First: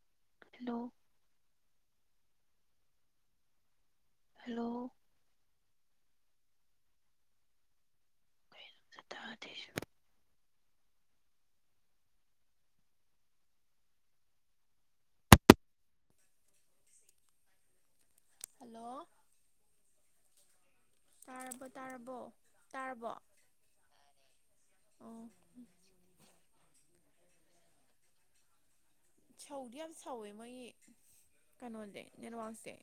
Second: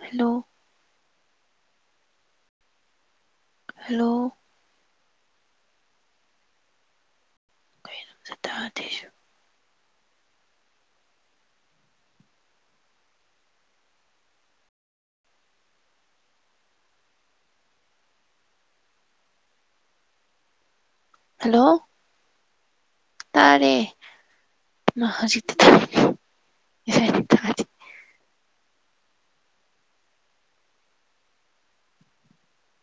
hello hello hello hello ꯇꯗꯤꯁꯨ ꯑꯗꯩ hello ꯇꯥꯔꯕꯣ ꯇꯥꯔꯕꯣ ꯇꯥꯔꯕꯣ ꯇꯔꯦ ꯑꯣ ꯍꯖꯤ ꯁꯧꯗꯤ ꯌꯥꯝ ꯁꯧꯋꯦ ꯃꯣꯏꯒꯤ ꯀꯩꯅꯣꯁꯦ ꯅꯦꯠꯋꯥꯛꯁꯦ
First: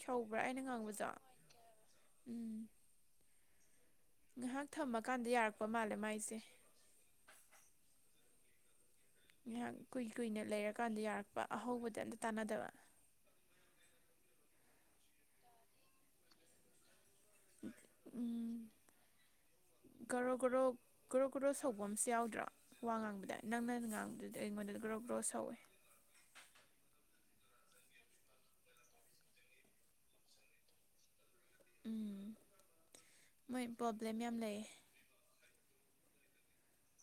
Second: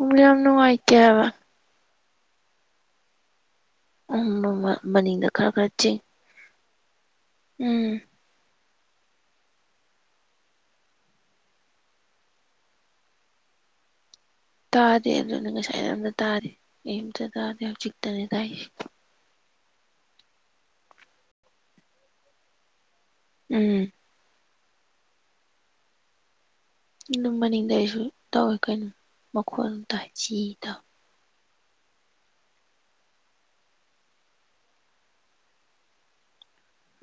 ꯎꯡꯂ ꯁꯧꯕ꯭ꯔꯥ ꯌꯥꯝꯅ ꯑꯩꯅ ꯋꯥꯏ ꯉꯥꯡꯕꯗꯣ ꯀꯌꯥ ꯍꯥꯏ ꯎꯝ ꯉꯥꯏꯍꯥꯛ ꯃꯅꯤꯡꯗ ꯊꯝꯃꯀꯥꯟꯗ ꯈꯔ ꯌꯥꯔꯛꯄ ꯈꯔ ꯃꯥꯜꯂꯦ ꯆꯤꯡ ꯃꯥꯏꯁꯦ ꯎꯝ ꯉꯥꯏꯍꯥꯛ ꯀꯨꯏ ꯀꯨꯏꯅ ꯂꯩꯔꯀꯥꯟꯗ ꯌꯥꯔꯛꯄ ꯑꯍꯧꯕꯗꯤ ꯑꯝꯇ ꯇꯥꯟꯅꯗꯕ ꯇꯥꯗꯦ ꯑꯗꯨꯅ ꯉꯁꯥꯏ ꯑꯝꯇ ꯇꯥꯔꯤ ꯑꯝꯇ ꯇꯥꯗꯦ ꯍꯧꯖꯤꯛꯇꯅꯦ ꯇꯥꯏ ꯎꯝ ꯒꯣꯔꯣ ꯒꯣꯔꯣ ꯒꯣꯔꯣ ꯒꯣꯔꯣ ꯁꯧꯕ ꯑꯃꯁꯁꯨ ꯌꯥꯎꯗ꯭ꯔꯣ ꯋꯥ ꯉꯥꯡꯕꯗ ꯅꯪꯅ ꯎꯝ ꯉꯥꯡꯕꯗꯨ ꯑꯗ ꯑꯩꯉꯣꯟꯗ ꯭ꯔꯣ ꯒ꯭ꯔꯣ ꯁꯧꯋꯦ ꯃꯅꯤꯡꯗ ꯑꯩꯁꯨ ꯇꯧꯋꯤ ꯀꯩꯅꯣ ꯃꯈꯣꯟ ꯑꯝꯇ ꯁꯤ ꯇꯧꯋꯤ ꯎꯝ ꯃꯣꯏ ꯄ꯭ꯔꯣꯕ꯭ꯂꯦꯝ ꯌꯥꯝ ꯂꯩꯌꯦ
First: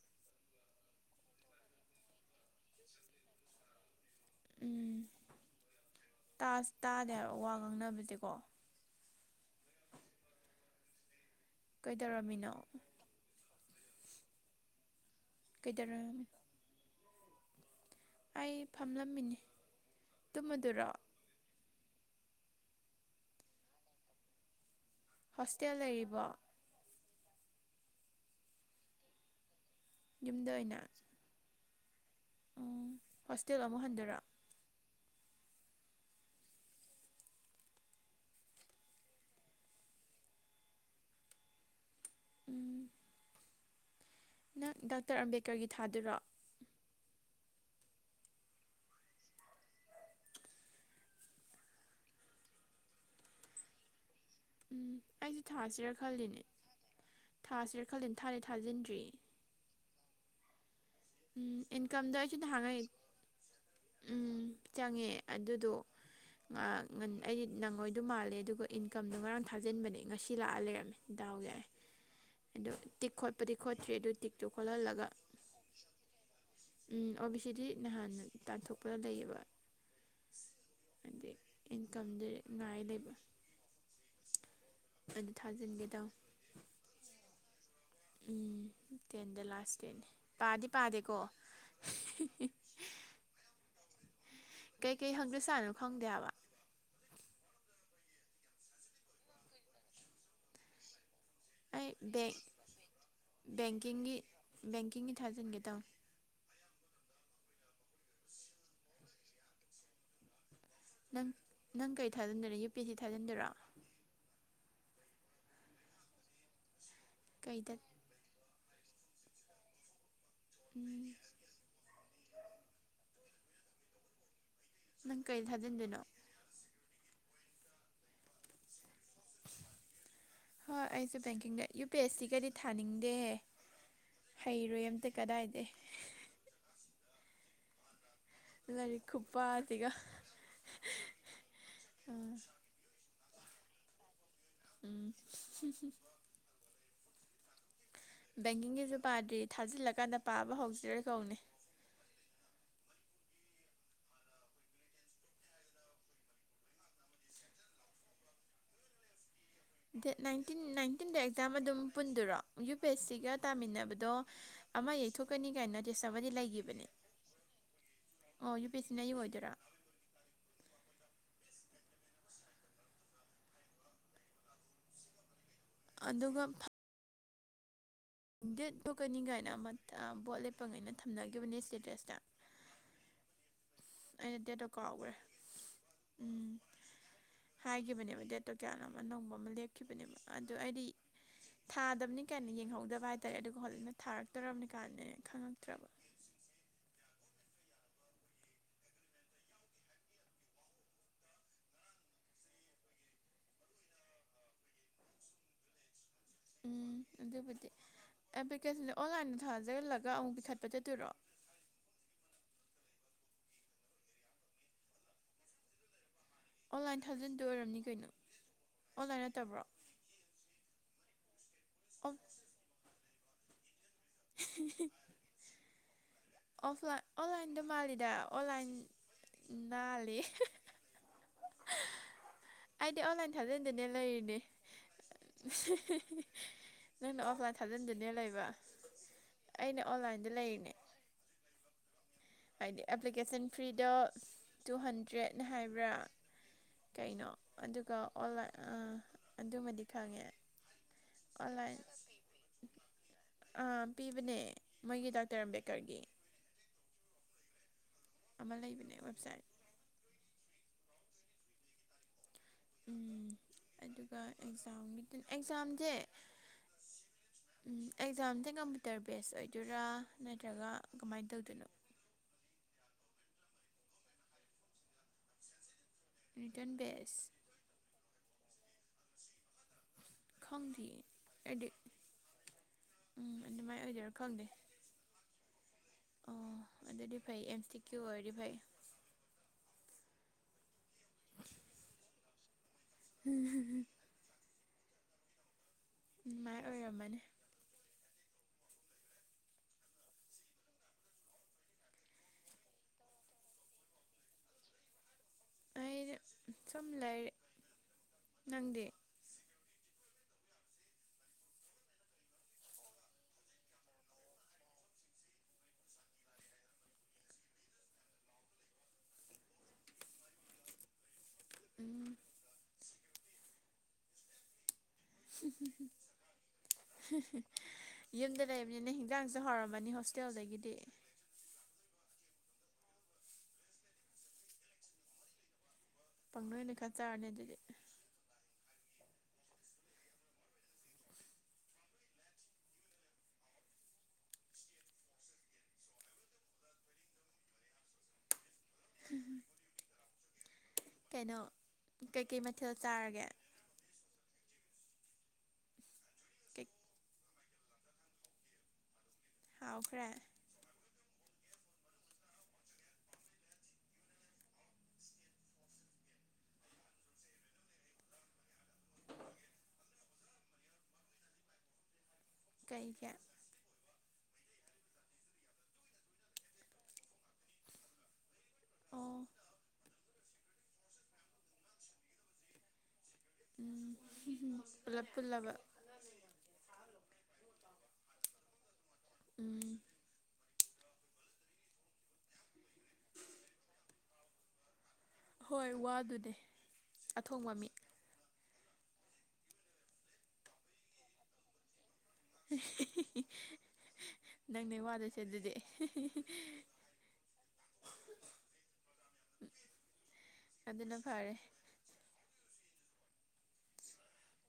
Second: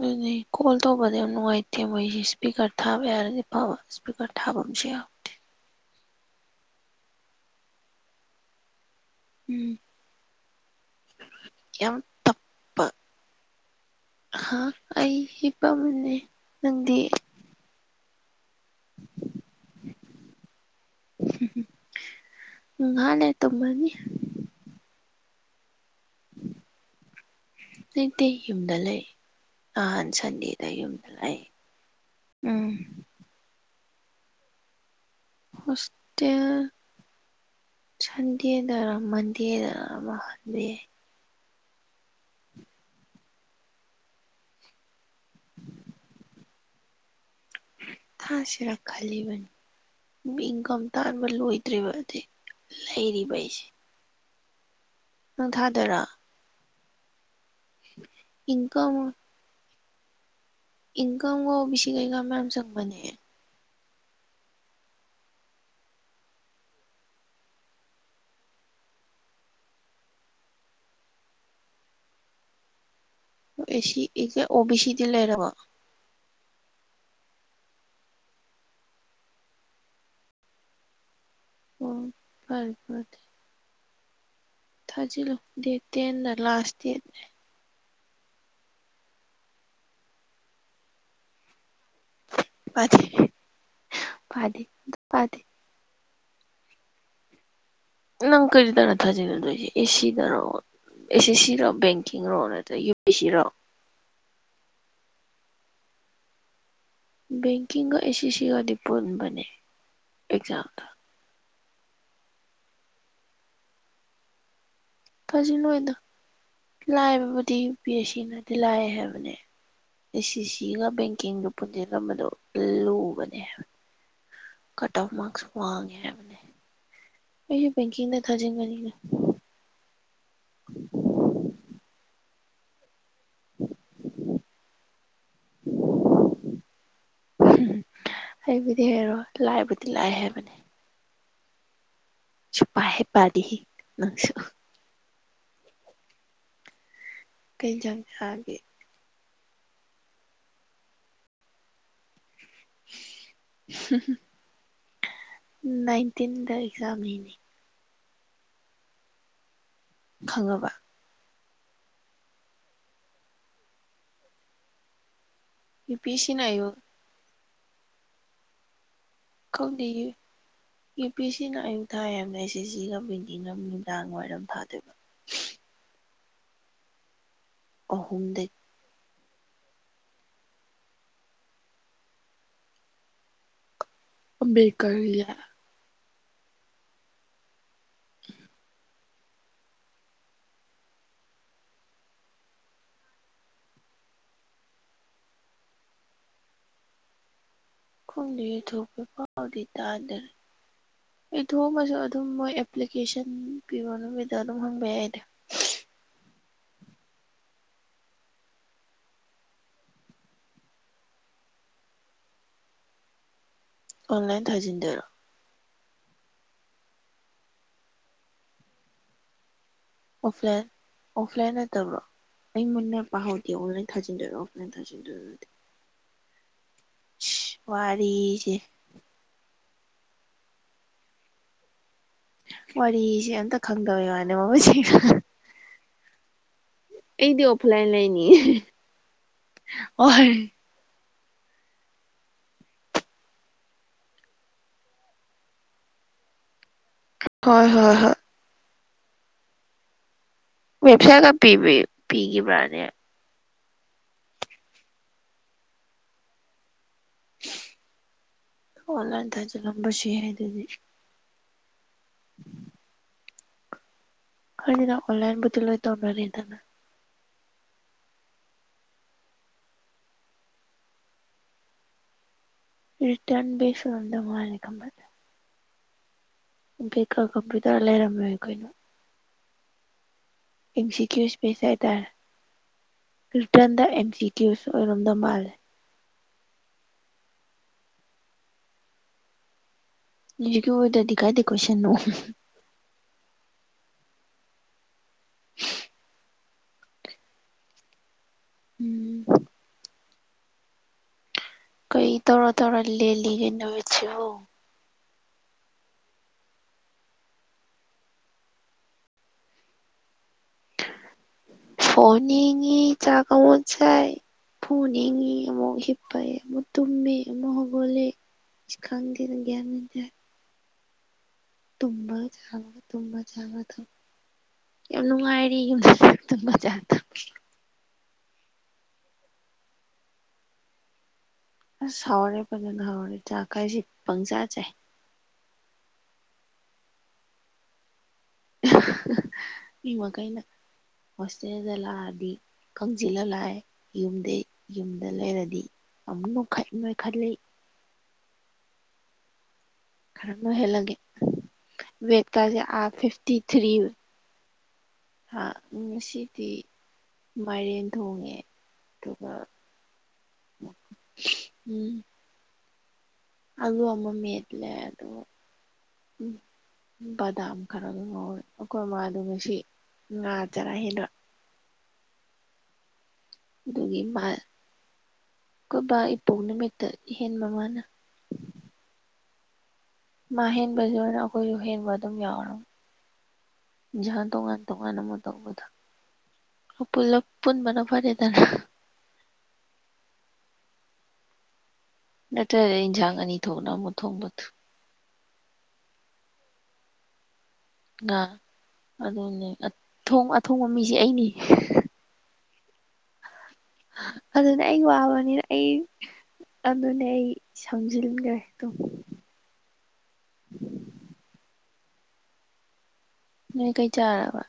ꯑꯗꯨꯅꯦ ꯀꯣꯜ ꯇꯧꯕꯗ ꯅꯨꯡꯉꯥꯏꯇꯦ ꯃꯣꯏꯁꯤ ꯏꯁꯄꯤꯀꯔ ꯊꯥꯕ ꯌꯥꯔꯗꯤ ꯐꯕ ꯏꯁꯄꯤꯀꯔ ꯊꯥꯕꯝꯁꯤ ꯎꯝ ꯇꯥꯗꯦ ꯍꯥꯏꯕ ꯋꯥ ꯉꯥꯡꯅꯕꯁꯦꯀꯣ ꯎꯝ ꯌꯥꯝ ꯀꯩꯗꯧꯔꯝꯃꯤꯅꯣ ꯇꯞꯄꯥ ꯍꯥ ꯑꯩ ꯏꯄ ꯃꯅꯦ ꯀꯩꯗꯧꯔꯝꯃꯤꯅꯣ ꯅꯪꯗꯤ ꯑꯩ ꯐꯝꯂꯝꯃꯤꯅꯤ ꯇꯨꯝꯗꯨꯔꯣ ꯉꯅꯦ ꯇꯨꯝꯃꯅꯤ ꯍꯣꯁꯇꯦꯜ ꯂꯩꯔꯤꯕꯣ ꯇꯩꯗ ꯂꯩ ꯅꯍꯥꯟ ꯌꯨꯝꯗ ꯁꯟꯗꯦꯗ ꯑꯣꯏꯅ ꯌꯨꯝꯗ ꯂꯩꯥ ꯎꯝ ꯍꯣꯁꯇꯦꯜ ꯑꯃꯨꯛ ꯍꯟꯗꯔ ꯍꯣꯁꯇꯦꯜ ꯁꯟꯗꯦꯗꯔ ꯃꯟꯗꯦ ꯗꯔꯍꯟꯕꯤ ꯎꯝ ꯅꯪ ꯗꯥꯛꯇꯔ ꯑꯝꯕꯦꯗꯀꯔꯒꯤ ꯊꯥꯗꯨꯔꯣ ꯊꯥꯁꯤꯔ ꯈꯜꯂꯤꯕꯅꯤ ꯏꯪꯀꯝ ꯇꯥꯟꯕ ꯂꯣꯏꯗ꯭ꯔꯤꯕꯗꯤ ꯂꯩꯔꯤꯕ ꯑꯩꯁꯦ ꯑꯩꯁꯦ ꯅꯪ ꯊꯥꯁꯤꯔ ꯊꯥꯗꯣꯏꯔꯥ ꯈꯜꯂꯤꯅꯦ ꯊꯥꯁꯤꯔ ꯈꯜꯂꯤꯅꯦ ꯊꯥꯅꯦ ꯏꯟꯀꯝ ꯊꯥꯖꯤꯟꯗ꯭ꯔꯤꯌꯦ ꯏꯟꯀꯝꯒ ꯎꯝ ꯑꯣ ꯕꯤ ꯁꯤ ꯏꯟꯀꯝꯗꯣ ꯀꯩꯀꯥ ꯃꯌꯥꯝ ꯑꯩꯁꯨ ꯍꯥꯡꯉꯩ ꯆꯪꯕꯅꯦ ꯎꯝ ꯆꯪꯉꯦ ꯑꯗꯨꯗꯣ ꯑꯩꯗꯤ ꯅꯪꯉꯣꯏꯗꯣ ꯃꯥꯜꯂꯦ ꯑꯗꯨꯒ ꯏꯟꯀꯝꯗꯣ ꯉꯔꯥꯡ ꯊꯥꯖꯤꯟꯕꯅꯦ ꯉꯁꯤ ꯂꯥꯛꯑ ꯂꯩꯔꯝꯃꯦ ꯗꯥꯎ ꯌꯥꯏ ꯑꯗꯣ ꯇꯤꯛ ꯈꯣꯠꯄꯗꯤ ꯑꯦ ꯈꯣꯠꯇ꯭ꯔꯤ ꯁꯤ ꯑꯗꯨ ꯇꯤꯛꯇꯣ ꯑꯣ ꯕꯤ ꯈꯣꯠꯍꯜꯂꯒ [inaudible] ꯎꯝ ꯑꯣ ꯕꯤ ꯁꯤꯗꯤ ꯅꯍꯥꯟ ꯇꯥꯟꯊꯣꯛꯄ ꯂꯩꯌꯦꯕ ꯍꯥꯏꯗꯤ ꯑꯣ ꯏꯟꯀꯝꯗ [inaudible] ꯐꯔꯦ ꯅꯨꯡꯉꯥꯏ ꯂꯩꯕ ꯐꯔꯦ ꯑꯗꯨ ꯊꯥꯖꯤꯜꯂꯨ ꯗꯦꯠ ꯊꯥꯖꯤꯟꯒꯦ ꯇ [inaudible] ꯇꯦꯟꯗ ꯂꯥꯁ ꯗꯥꯠ ꯎꯝ ꯇꯦꯟꯗ ꯂꯥꯁ ꯗꯦꯠꯅꯤ ꯄꯥꯗꯤ ꯄꯥꯗꯦꯀꯣ ꯄꯗꯤ ꯄꯗꯦ ꯀꯥꯅꯣ ꯈꯪꯗꯦꯕ ꯅꯪ ꯀꯔꯤ ꯇꯔꯊꯖꯤꯒ ꯑꯦꯁꯤꯗꯔ ꯑꯦꯁꯤꯁꯤ ꯑꯩ ꯕꯦꯡꯀꯤꯡ ꯕꯦꯡ ꯔꯣ ꯅꯠꯇ꯭ꯔ ꯌꯨ ꯑꯦ ꯁꯤ ꯔꯣ ꯕꯦꯡꯀꯤꯡꯒꯤ ꯕꯦꯡꯀꯤꯡꯒꯤ ꯊꯥꯖꯟꯒꯦ ꯇꯧ ꯕꯦꯡꯀꯤꯡꯒ ꯑꯦꯁꯤ ꯑꯗꯤ ꯄꯨꯔꯕ ꯑꯦꯛꯖꯥꯝ ꯅꯪ ꯅꯪ ꯀꯩ ꯊꯥꯖꯤꯟꯗꯣꯏꯔꯦ ꯌꯨ ꯄꯤ ꯁꯤ ꯊꯥꯖꯤꯟꯗꯣꯏꯔꯣ ꯐꯖꯅꯣꯏꯗ ꯂꯥꯏꯕꯕꯨꯗꯤ ꯀꯩꯗ ꯄꯔ ꯑꯁꯤꯅꯅꯤ ꯂꯥꯏꯑ ꯍꯥꯏꯕꯅꯦ ꯑꯦ ꯁꯤ ꯁꯤꯒ ꯎꯝ ꯕꯦꯡꯀꯤꯡꯗꯨ ꯄꯨꯟꯁꯤꯐꯝ ꯑꯗꯣ ꯂꯨꯕꯅꯦ [unintelligible] ꯅꯪ ꯀꯩ ꯊꯥꯖꯤꯟꯗꯣꯏꯅꯣ ꯍꯥꯏꯗꯤ ꯕꯦꯀꯤꯡꯗꯥ ꯊꯥꯒꯤꯟꯒꯅꯤ ꯍꯣꯏ ꯑꯩꯁꯨ ꯕꯦꯡꯀꯤꯡꯒ ꯌꯨ ꯄꯤ ꯑꯦꯁ ꯁꯤꯒꯤꯔꯤ ꯊꯥꯅꯤꯡꯗꯦꯍꯦ ꯍꯩꯔꯣꯏ ꯑꯝꯇ ꯀꯗꯥꯏꯗ ꯍꯩꯕꯨꯗꯤ ꯂꯥꯏꯔꯤꯛ ꯍꯩꯔꯣꯏ ꯈꯨꯄꯥ ꯂꯥꯏꯕꯨꯗꯤ ꯑꯗꯨꯒ ꯂꯥꯏ ꯍꯥꯏꯕꯅꯦ ꯎꯝ ꯁꯨꯡꯄꯥ ꯍꯦꯛ ꯄꯗꯦꯍꯦ ꯅꯪꯁꯨ ꯎꯝ [unintelligible] ꯀꯩ ꯆꯥꯡ ꯕꯦꯡꯀꯤꯡꯒꯤꯁꯨ ꯄꯥꯗ꯭ꯔꯤ ꯊꯥꯖꯤꯜꯂꯀꯥꯟꯗ ꯄꯥꯕ ꯍꯧꯁꯤꯔꯥꯅꯥ ꯇꯣꯅꯤ [inaudible] [unintelligible] ꯅꯥꯏꯟꯇꯤꯟꯗ ꯑꯦꯛꯖꯥꯝꯅꯤꯅꯤ ꯗꯦꯠ ꯅꯥꯏꯟꯇꯤꯟ ꯈꯪꯉꯕ ꯅꯥꯏꯟ ꯇꯤꯟꯗ ꯑꯦꯛꯖꯥꯝ ꯑꯗꯨꯝ ꯄꯨꯟꯗꯨꯔꯣ ꯌꯨ ꯄꯤ ꯑꯦꯁ ꯁꯤꯒ ꯇꯥꯃꯤꯟꯅꯕꯗꯣ ꯑꯃ ꯌꯩꯊꯣꯛ ꯊꯣꯛꯀꯅꯤ ꯀꯥꯏ ꯌꯨ ꯅꯣꯇꯤꯁ ꯄꯤ ꯑꯃꯗꯤꯗꯤ ꯑꯦꯁꯤꯅ ꯑꯌꯨꯛ ꯂꯩꯒꯤꯈꯤꯕꯅꯦ ꯑꯣ ꯌꯨ ꯄꯁꯤꯅ ꯌꯨ ꯑꯣꯏꯗꯣꯏꯔꯥ [unintelligible] ꯌꯨ ꯄꯤ ꯁꯤꯅ ꯑꯌꯨꯛ ꯊꯥ ꯌꯥꯝꯅ ꯑꯦꯁ ꯑꯦ ꯁꯤꯒ ꯄꯦꯟꯇꯤꯡꯒ ꯃꯤꯗꯥꯡ ꯋꯥꯏꯔꯝ ꯊꯥꯗꯣꯏꯕ ꯑꯗꯨꯒ ꯑꯍꯨꯝꯗꯒꯤ ꯗꯦꯠ ꯊꯣꯛꯀꯅꯤ ꯀꯥꯏꯅ ꯑꯃ ꯕꯣꯠ ꯂꯦꯞꯄ ꯉꯩꯅ ꯊꯝꯅꯈꯤꯕꯅꯦ ꯏꯁꯇꯦꯗ꯭ꯔꯦꯁꯇ ꯀꯥꯎꯈ꯭ꯔꯦ ꯎꯝ [unintelligible] ꯍꯥꯏꯈꯤꯕꯅꯦꯕ ꯗꯦꯠꯇꯣ ꯀꯌꯥꯅꯣ ꯑꯃ ꯑꯅꯧꯕ ꯑꯃ ꯂꯦꯞꯈꯤꯕꯅꯦꯕ ꯑꯗ ꯑꯩꯗꯤ ꯊꯥꯗꯕꯅꯤ ꯀꯥꯏꯅ ꯌꯦꯡꯍꯧꯗꯕ ꯍꯥꯏꯇꯥꯔꯦ ꯑꯗꯨꯒ ꯍꯣꯔꯟꯅ ꯊꯥꯔꯛꯇꯕꯅꯤ ꯀꯥꯏꯅ ꯈꯪꯉꯛꯇ꯭ꯔꯕ ꯈꯪꯗꯦ ꯌꯩꯊꯣꯛꯄꯩ ꯄꯥꯎꯗꯤ ꯇꯥꯗꯔ ꯦ ꯑꯩ ꯊꯣꯡꯉꯁꯨ ꯑꯗꯨꯝ ꯃꯣꯏ ꯑꯦꯄ꯭ꯂꯤꯀꯦꯁꯟ ꯄꯤꯕ ꯅꯨꯃꯤꯠꯇ ꯑꯗꯨꯝ ꯍꯪꯕ ꯌꯥꯏꯅꯦ ꯎꯝ ꯑꯗꯨꯕꯨꯗꯤ ꯑꯦꯄ꯭ꯂꯤꯀꯦꯁꯟꯁꯦ ꯑꯣꯟꯂꯥꯏꯟꯗ ꯊꯥꯖꯜꯂꯒ ꯑꯃꯨꯛ ꯄꯤꯈꯠꯄ ꯆꯠꯇꯣꯏꯔꯣ ꯑꯣꯟꯂꯥꯏꯟ ꯊꯥꯖꯤꯟꯗꯧꯔꯣ ꯑꯣꯟꯂꯥꯏꯟ ꯊꯥꯎꯖꯟꯗ ꯑꯣꯏꯔꯝꯅꯤ ꯀꯩꯅꯣ ꯑꯣꯟꯂꯥꯏꯟ ꯅꯠꯇꯕ꯭ꯔꯣ ꯑꯣꯐꯂꯥꯏꯟ ꯑꯣꯐꯂꯥꯏꯟ ꯅꯠꯇꯕ꯭ꯔꯣ ꯑꯣꯐ ꯑꯩ ꯃꯨꯟꯅ ꯄꯥꯍꯧꯗꯦ ꯑꯣ ꯊꯥꯖꯤꯟꯗꯣꯏꯔꯣ ꯑꯣꯐꯂꯥꯏꯟ ꯊꯥꯖꯤꯟꯗꯣꯏꯔꯣ ꯑꯣꯐ ꯑꯣꯟꯂꯥꯏꯟꯗ ꯃꯥꯜꯂꯤꯗ ꯑꯣꯟꯂꯥꯏꯟ ꯅꯥꯜꯂꯤ ꯑꯩꯗꯤ ꯋꯥꯔꯤꯁꯦ ꯑꯣꯟꯂꯥꯏꯟ ꯑꯝꯇ ꯊꯥꯖꯟꯗꯅꯦ ꯈꯪꯗꯕꯩ ꯋꯥꯅꯦ ꯂꯩꯔꯤꯅꯦ ꯃꯃꯜꯁꯤꯡ ꯅꯪꯅ ꯑꯩꯗꯤ ꯑꯣꯐꯂꯥꯏꯟ ꯊꯥꯖꯤꯟꯗꯨꯅꯦ ꯂꯩꯅꯤ ꯂꯩꯕ ꯑꯩꯅ ꯍꯣꯏ ꯑꯣꯟꯂꯥꯏꯟꯗ ꯂꯩꯔꯤꯅꯦ ꯍꯥꯏꯗꯤ ꯑꯦꯄ꯭ꯂꯤꯀꯦꯁꯟ ꯐ꯭ꯔꯤꯗ ꯇꯨ ꯍꯟꯗ꯭ꯔꯦꯠꯅ ꯍꯥꯏꯕ꯭ꯔꯥ ꯀꯩꯅꯣ ꯍꯣꯏ ꯍꯣꯏ ꯑꯗꯨꯒ ꯍꯣꯏ ꯑꯣꯟꯂꯥꯏꯟ ꯑꯥ ꯑꯗꯨꯃꯗꯤ ꯈꯪꯉꯦ ꯋꯦꯕꯁꯥꯏꯠꯀ ꯄꯤꯕꯤ ꯑꯣꯟꯂꯥꯏꯟ ꯄꯤꯈꯤꯕ꯭ꯔꯥꯅꯦ ꯑ ꯄꯤꯕꯅꯦ ꯃꯣꯏꯒꯤ ꯗꯥꯛꯇꯔ ꯑꯝꯕꯦꯗꯀꯔꯒꯤ ꯑꯃ ꯂꯩꯕꯅꯦ ꯑꯣꯟꯂꯥꯜ ꯋꯦꯕꯁꯥꯏꯠ ꯊꯖꯤꯟꯂꯝꯕꯁꯨ ꯌꯥꯏ ꯗꯨꯗꯤ ꯎꯝ [inaudible] ꯎꯝ ꯑꯗꯨꯒ ꯑꯦꯛꯖꯥꯝꯒꯤ ꯑꯣꯟꯂꯥꯏꯟꯕꯨꯗꯤ ꯂꯣꯏ ꯑꯦꯛꯖꯥꯝꯁꯦ ꯇꯧꯅꯔꯦꯗꯅ [inaudible] ꯎꯝ ꯑꯦꯛꯖꯥꯝꯁꯦ ꯀꯝꯄ꯭ꯌꯨꯇꯔ ꯕꯦꯁ ꯑꯣꯏꯗꯣꯏꯔꯥ ꯅꯠꯇ꯭ꯔꯒ ꯀꯃꯥꯏꯅ ꯇꯧꯗꯣꯏꯅꯣ ꯔꯤꯇꯔꯟ ꯁꯗ ꯃꯥ ꯈꯝꯕ ꯔꯤꯇꯔꯟ ꯕꯦꯁ ꯑꯝꯕꯦꯀꯔ ꯀꯝꯄ꯭ꯌꯨꯇꯔ ꯂꯩꯔꯝꯃꯦ ꯑꯩꯈꯣꯏꯅꯣ [inaudible] ꯑꯦꯝ ꯈꯪꯗꯦꯌꯦ ꯁꯤ ꯀ꯭ꯌꯨ ꯏꯁꯄꯦꯁ ꯍꯥꯏꯗꯤ ꯍꯥꯏꯇꯥꯔꯦ ꯎꯝ ꯑꯗꯨꯃꯥꯏꯅ ꯔꯤꯇꯔꯟꯗ ꯑꯦꯝ ꯑꯣꯏꯗꯣꯏꯔꯥ ꯁꯤ ꯈꯪꯗꯦ ꯀ꯭ꯌꯨꯁ ꯑꯣꯏꯔꯝꯗꯧ ꯃꯥꯜꯂꯦ ꯑꯣ ꯑꯗꯨꯗꯤ ꯐꯩ ꯑꯦꯝꯇꯤꯀꯤꯌꯨ ꯑꯣꯏꯔꯗꯤ ꯐꯩ ꯁꯨꯛ ꯀ ꯑꯣꯏꯗ꯭ꯔꯗꯤ ꯀꯥꯏꯗꯦ ꯀꯣꯏꯁꯟ ꯎꯝ ꯍꯝꯝ [unintelligible] ꯅꯨꯡꯉꯥꯏ ꯑꯣꯏꯔꯝꯃꯅꯤ ꯎꯝ ꯀꯩ ꯇꯧꯔ ꯇꯧꯔ ꯂꯦꯜꯂꯤꯒꯩꯅꯣꯕꯕꯁꯤ ꯑꯩ ꯁꯨꯝ ꯂꯩꯔꯦ ꯅꯪꯗꯤ ꯐꯣꯟ ꯌꯦꯡꯉꯤ ꯆꯛ ꯑꯃꯨꯛ ꯆꯥꯢ ꯐꯨ ꯌꯦꯉꯤ ꯑꯃꯨꯛ ꯍꯤꯞꯄꯥꯏ ꯑꯃꯨꯛ ꯇꯨꯝꯃꯦ ꯑꯃꯨꯛ ꯍꯧꯒꯣꯂꯦ ꯑꯁ ꯈꯪꯘꯦꯘ ꯒꯤꯌꯟ ꯃꯦꯟꯇꯘꯦ ꯎꯝ ꯇꯨꯝꯕꯒ ꯆꯕꯒ ꯇꯨꯝꯕꯒ ꯆꯕꯒ ꯌꯥꯝ ꯅꯨꯡꯉꯥꯏꯔꯤ ꯌꯨꯝꯗ ꯂꯩꯕꯅꯤꯅꯦ ꯍꯤꯟꯖꯥꯡꯁꯨ ꯍꯧꯔꯃꯅꯤ ꯍꯣꯁꯇꯦꯜꯗꯒꯤꯗꯤ ꯑꯁ ꯍꯋꯥꯔꯦ ꯄꯖꯅ ꯍꯋꯥꯔꯦ ꯆ ꯀꯥꯏꯁꯤ ꯄꯪ ꯆꯥ ꯆꯦ ꯄꯪꯅꯣꯏꯅ ꯈ ꯆꯥꯔꯅꯤ ꯑꯗꯨꯗꯤ ꯃꯤ ꯃꯈꯩꯅ ꯍꯣꯁꯇꯦꯜꯗ ꯂꯗꯤ ꯈꯪꯁꯤꯜꯂ ꯂꯥꯛꯑꯦ ꯌꯨꯝꯗꯩ ꯌꯨꯝꯗ ꯂꯩꯔꯗꯤ ꯑꯃꯨꯛ ꯅꯣꯏꯈꯠꯂꯤ ꯍꯝ ꯍꯝ ꯈꯔ ꯍꯦꯜꯂꯒ ꯀꯩꯀꯩ ꯃꯊꯦꯜ ꯆꯥꯔꯒꯦ ꯐꯇꯤ ꯊꯔꯤ ꯍꯥ ꯎ ꯁꯤꯊꯤ ꯀꯩ ꯃꯥꯏꯔꯦꯟ ꯊꯣꯡꯉꯦ ꯑꯗꯨꯒ ꯍꯥꯎꯈ꯭ꯔꯦ ꯎꯝ ꯑꯜꯂꯨ ꯑꯃꯃ ꯃꯠꯂ ꯑꯗꯣ ꯎꯝ ꯕꯗꯥꯝ ꯈꯔ ꯑꯗꯨꯝ ꯉꯧꯋꯦ ꯑꯩꯈꯣꯏ ꯃꯥꯗꯣ ꯉꯁꯤ ꯉꯥ ꯆꯔꯛ ꯍꯦꯗ ꯀꯩ ꯀꯦ ꯑꯗꯨꯒꯤ ꯃꯥ ꯀꯕ ꯏꯄꯣꯛ ꯅꯨꯃꯤꯠ ꯑꯣ ꯃꯥ ꯍꯦꯟꯕꯁꯨ ꯑꯣꯏꯅ ꯑꯩꯈꯣꯏꯁꯨ ꯍꯦꯟꯕ ꯑꯗꯨꯝ ꯌꯥꯎꯔꯨ ꯎꯝ ꯍ ꯇꯣꯉꯥꯟ ꯇꯣꯉꯥꯟꯅ ꯄꯨꯂꯞ ꯑꯃꯨ ꯄꯨꯜꯂꯕ ꯇꯧꯕꯗ ꯄꯨꯂꯞ ꯄꯨꯟꯕꯅ ꯐꯔꯦꯗꯅ ꯎꯝ ꯅꯠꯇ꯭ꯔ ꯏꯟꯁꯥꯡ ꯑꯅꯤ ꯊꯣꯛꯅ ꯑꯃꯨꯛ ꯊꯣꯡꯕꯗꯨ ꯍꯣꯏ ꯋꯥꯗꯨꯅꯦ ꯑꯊꯣꯡꯕ ꯃꯤꯠ ꯑꯗꯨꯅꯦ ꯑꯊꯣꯡꯕ ꯃꯤꯁꯦ ꯑꯩꯅꯤ ꯍꯤꯍꯤ ꯑꯗꯨꯅ ꯑꯩ ꯋꯥꯕꯅꯤꯅ ꯑꯩ ꯑꯗꯨꯅꯦ ꯑꯩ ꯁꯝꯖꯤꯟꯈ꯭ꯔꯦ ꯑꯗꯨꯝ ꯑꯗꯨꯅ ꯐꯔꯦ ꯅꯣꯏ ꯀꯩ ꯆꯥꯔꯔꯕ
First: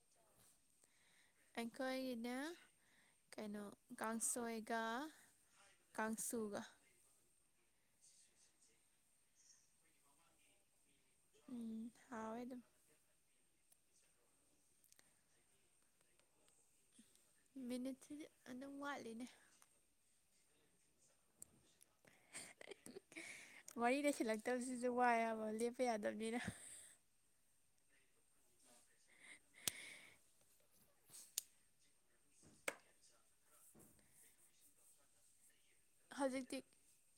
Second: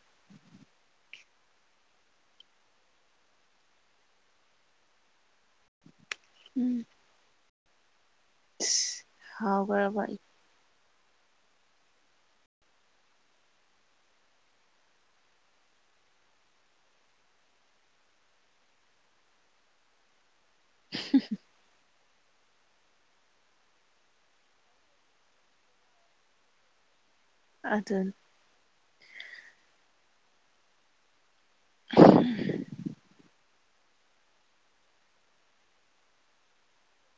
ꯑꯩꯈꯣꯏꯒꯤꯅ ꯀꯩꯅꯣ ꯀꯥꯡꯁꯣꯏꯒ ꯀꯥꯡꯁꯨꯒ ꯍꯥꯎꯒꯔꯕ ꯎꯝ ꯍꯥꯎꯏ ꯑꯗꯨ ꯃꯤꯅꯤꯠꯁꯤꯗꯤ ꯑꯗꯨꯝ ꯋꯥꯠꯂꯤꯅꯦ [unintelligible] ꯋꯥꯔꯤ ꯂꯩꯁꯤꯜꯂꯛꯇꯕꯁꯤꯁꯨ ꯋꯥꯌꯦꯕ ꯂꯦꯞꯄ ꯌꯥꯗꯕꯅꯤꯅ ꯑꯗꯨ [inaudible] ꯍꯧꯖꯤꯛꯇꯤ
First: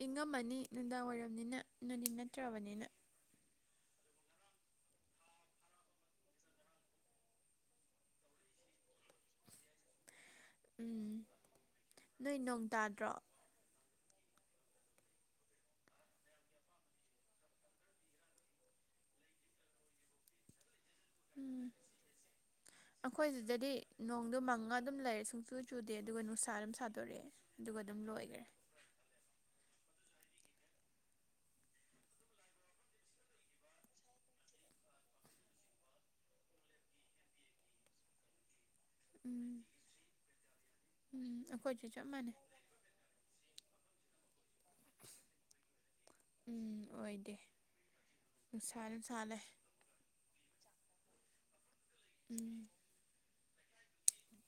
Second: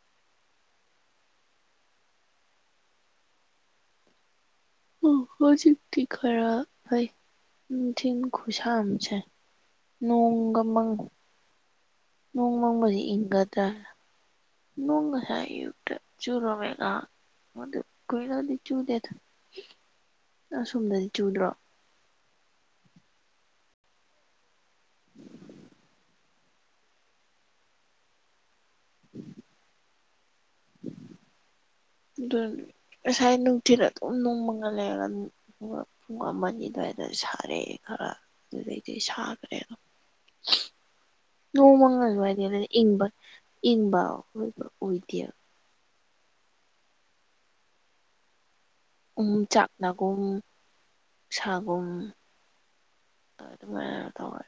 ꯏꯪꯉꯝꯃꯅꯤ ꯅꯨꯡꯗꯥꯡ ꯋꯥꯏꯔꯝꯅꯤꯅ ꯅꯨꯡꯊꯤꯜ ꯅꯠꯇ꯭ꯔꯕꯅꯤꯅ ꯑꯣ ꯍꯧꯖꯤꯛꯇꯤ ꯈꯔ ꯐꯩ ꯅꯤꯡꯊꯤ ꯈꯨꯁꯥꯝꯁꯦ ꯅꯣꯡꯒꯃꯪ ꯎꯝ ꯅꯣꯏ ꯅꯣꯡ ꯃꯪꯗꯤ ꯇꯥꯗ꯭ꯔꯣ ꯏꯪꯒꯗ꯭ꯔꯥꯅ ꯅꯣꯡ ꯉꯥꯁꯥꯢ ꯑꯌꯨꯛꯇ ꯆꯨꯨꯔꯝꯃꯦꯒ ꯀꯨꯏꯅꯗꯤ ꯆꯨꯗꯦ ꯑꯁꯣꯝꯗꯗꯤ ꯆꯨꯗ꯭ꯔꯣ ꯎꯝ ꯑꯩꯈꯣꯏ ꯁꯤꯗꯗꯤ ꯅꯣꯡꯗꯨ ꯃꯪꯉ ꯑꯗꯨꯝ ꯂꯩꯔꯦ ꯁꯨꯡꯆꯨ ꯆꯨꯗꯦ ꯑꯗꯨꯒ ꯅꯨꯡꯁꯥ ꯑꯗꯨꯝ ꯁꯥꯗꯣꯔꯛꯑꯦ ꯑꯗꯨꯒ ꯑꯗꯨꯝ ꯂꯣꯏꯈꯔꯦ [inaudible] ꯎꯝ ꯑꯗꯨ ꯉꯁꯥꯏ ꯅꯨꯡꯊꯤꯜ ꯑꯗꯨꯝ ꯅꯣꯡꯃꯒ ꯂꯩꯔꯒ ꯑꯗꯨꯝ ꯑꯗꯨꯒ ꯄꯨꯡ ꯑꯃ ꯑꯅꯤ ꯑꯗꯨꯋꯥꯏꯗ ꯁꯥꯔꯛꯑꯦ ꯈꯔ ꯑꯗꯨꯗꯩꯗꯤ ꯎꯝ ꯁꯥꯈ꯭ꯔꯦ ꯎꯝ ꯅꯣꯡꯃ ꯑꯩꯈꯣꯏꯁꯨ ꯆꯞ ꯃꯥꯟꯅꯩ ꯑꯗꯨꯋꯥꯏꯗꯤ ꯑꯗꯨ ꯏꯪꯕ ꯏꯪꯕꯥ ꯑꯣꯏꯕ ꯑꯣꯏꯗꯦ ꯎꯝ ꯑꯣꯏꯗꯦ ꯅꯨꯡꯁꯥꯖꯨ ꯁꯥ ꯂꯩ ꯎꯝꯆꯥꯛꯅꯒꯨꯝ ꯁꯥꯒꯨꯝ ꯎꯝ ꯑꯗꯨꯃꯥꯏꯅ ꯇꯧꯋꯦ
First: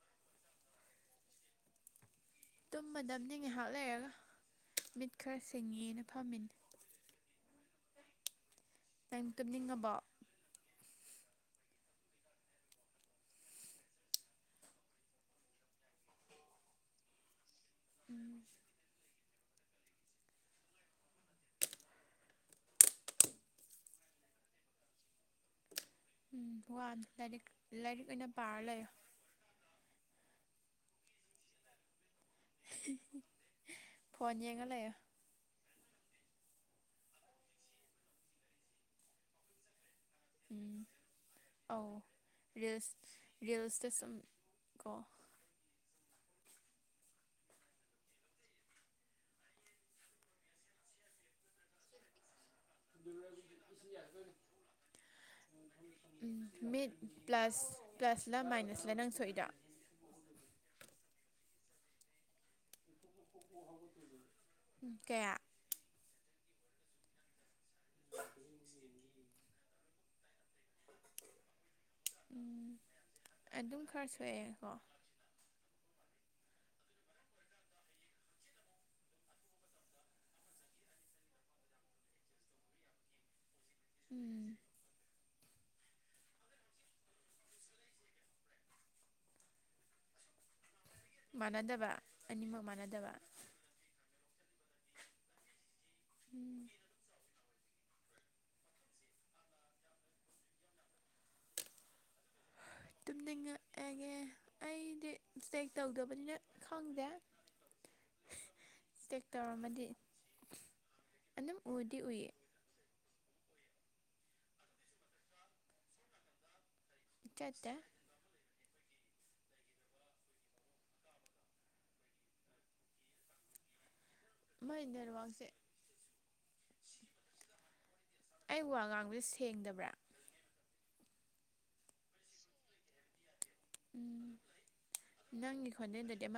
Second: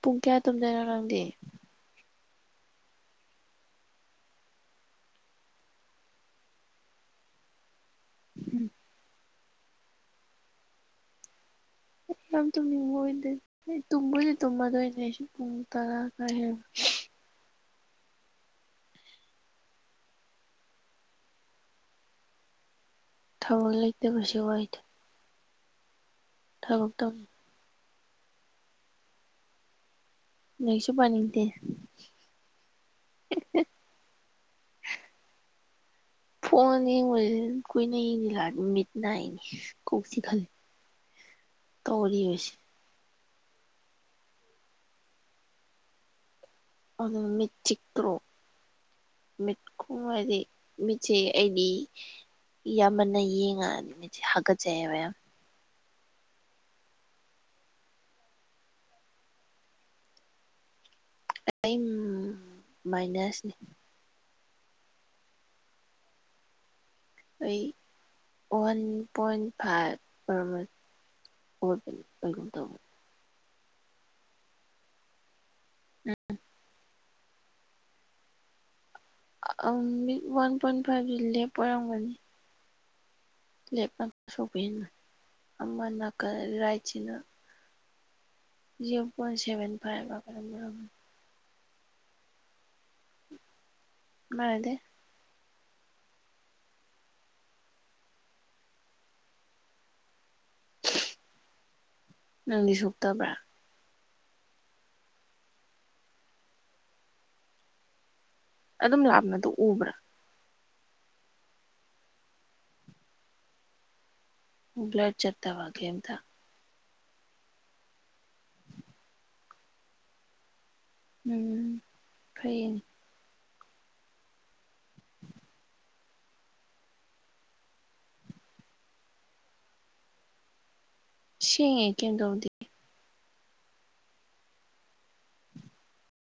ꯄꯨꯡ ꯀꯌꯥ ꯇꯨꯝꯗꯣꯏꯅꯣ ꯅꯪꯗꯤ ꯇꯨꯝꯃꯗꯝꯅꯤ ꯉꯥꯏꯍꯥꯛ ꯂꯩꯔꯒ ꯃꯤꯠ ꯈꯔ ꯁꯤꯡꯉꯤꯅ ꯐꯝꯃꯤꯅꯤ ꯎꯝ ꯅꯪ ꯇꯨꯝꯅꯤꯡꯉꯕꯣ ꯌꯥꯝ ꯇꯨꯝꯅꯤꯡꯕ ꯑꯣꯏꯗꯦ ꯑꯩ ꯇꯨꯝꯕꯨꯗꯤ ꯇꯨꯝꯃꯗꯣꯏꯅꯦ ꯑꯩꯁꯨ ꯄꯨꯡ ꯇꯔꯥ ꯈꯔ ꯍꯦꯟꯕ ꯎꯝ ꯊꯕꯛ ꯂꯩꯇꯕꯁꯦ ꯋꯥꯏꯗ ꯎꯝ ꯊꯕꯛ ꯋꯥꯕꯅꯤ ꯇꯧ ꯂꯥꯏꯔꯤꯛ ꯂꯥꯏꯔꯤꯛ ꯑꯣꯏꯅ ꯄꯥꯔ ꯂꯩꯌꯣ ꯂꯥꯏꯔꯤꯛꯁꯨ ꯄꯥꯅꯤꯡꯗꯦ ꯍꯍ ꯍ ꯐꯣꯟ ꯌꯦꯡꯉ ꯂꯩꯌꯣ ꯐꯣꯟ ꯌꯦꯡꯕꯖꯤ ꯀꯨꯏꯅ ꯌꯦꯖꯤꯟꯂꯛꯑꯗꯤ ꯃꯤꯠ ꯅꯥꯏꯅꯦ ꯎꯝ ꯑꯧ ꯇꯧꯔꯤꯕꯁꯦ ꯔꯤꯜꯁ ꯔꯤꯜꯁ ꯇꯥ ꯁꯨꯝ ꯀꯣ ꯑꯗꯨ ꯃꯤꯠ ꯆꯤꯛꯇ꯭ꯔꯣ ꯃꯤꯠ ꯈꯨꯝꯒ꯭ꯔꯗꯤ ꯃꯤꯠ ꯆꯤꯛꯑꯦ ꯑꯩꯗꯤ ꯏ ꯌꯥꯝꯃꯟꯅ ꯌꯦꯡꯉꯛꯑꯗꯤ ꯃꯤꯠꯁꯦ ꯍꯥꯀꯠꯆꯩꯕ ꯌꯥꯝ ꯎꯝ ꯃꯤꯠ ꯄ꯭ꯂꯁ ꯄ꯭ꯂꯁꯂ ꯃꯥꯏꯅꯁꯂ ꯅꯪ ꯁꯣꯛ ꯏꯗꯣ ꯑꯩ ꯃꯥꯏꯅꯁꯅꯤ ꯎꯝ ꯀꯌꯥ ꯑꯩ ꯋꯥꯟ ꯄꯣꯏꯟ ꯐꯥꯏꯚ ꯑꯣꯏꯔꯝꯃ ꯎꯝ [unintelligible] ꯑꯗꯨꯝ ꯈꯔ ꯁꯣꯛꯑꯦ ꯀꯣ ꯎꯝ ꯑꯪ ꯃꯤꯠ ꯋꯥꯟ ꯄꯣꯏꯟ ꯐꯥꯏꯚꯁꯦ ꯂꯦꯞ ꯑꯣꯏꯔꯝꯒꯅꯤ ꯂꯦꯞ ꯅ ꯎꯝ ꯁꯣꯛꯄ ꯍꯦꯟꯕꯅꯤ ꯑꯃꯅꯥꯀꯟ ꯔꯥꯏꯠꯁꯤꯅ ꯖꯤꯔꯣ ꯄꯣꯏꯟꯚꯦꯟ ꯐꯥꯏꯚꯂ ꯀꯩꯅꯣꯝ ꯑꯣꯏꯔꯝꯅꯤ ꯃꯥꯟꯅꯗꯕ ꯑꯅꯤꯃꯛ ꯃꯥꯟꯅꯗꯕ ꯃꯥꯟꯅꯗꯦ ꯎꯝ ꯅꯪꯗꯤ ꯍꯍ ꯁꯣꯛꯇꯕ꯭ꯔꯥ ꯇꯨꯝꯅꯤꯡꯉꯦ ꯑꯦꯒꯦ ꯑꯩꯗꯤ ꯏꯁꯇꯦꯛ ꯇꯧꯗꯕꯅꯤꯅ ꯈꯪꯗꯦ ꯑꯗꯨꯝ ꯏꯁꯇꯦꯛ ꯂꯥꯞꯅꯗꯣ ꯇꯧꯔꯝꯃꯗꯤ ꯎꯕ꯭ꯔꯥ ꯑꯗꯨꯝ ꯎꯗꯤ ꯎꯏꯌꯦ ꯕꯂꯔ ꯆꯠꯇꯕ ꯀꯦꯝꯇ ꯆꯠꯇꯦ ꯎꯝ ꯐꯩꯌꯦꯅꯦ ꯃꯥꯏ ꯅꯦꯠꯋꯥꯛꯁꯦ ꯑꯩ ꯋꯥ ꯉꯥꯡꯕꯁꯦ ꯁꯦꯡꯗꯕ꯭ꯔꯥ ꯁꯦꯡꯉꯦ ꯀꯦꯝ ꯇꯧꯗꯦ ꯎꯝ ꯅꯪꯒꯤ ꯈꯣꯟꯖꯦꯟꯗꯗꯤ ꯑꯃ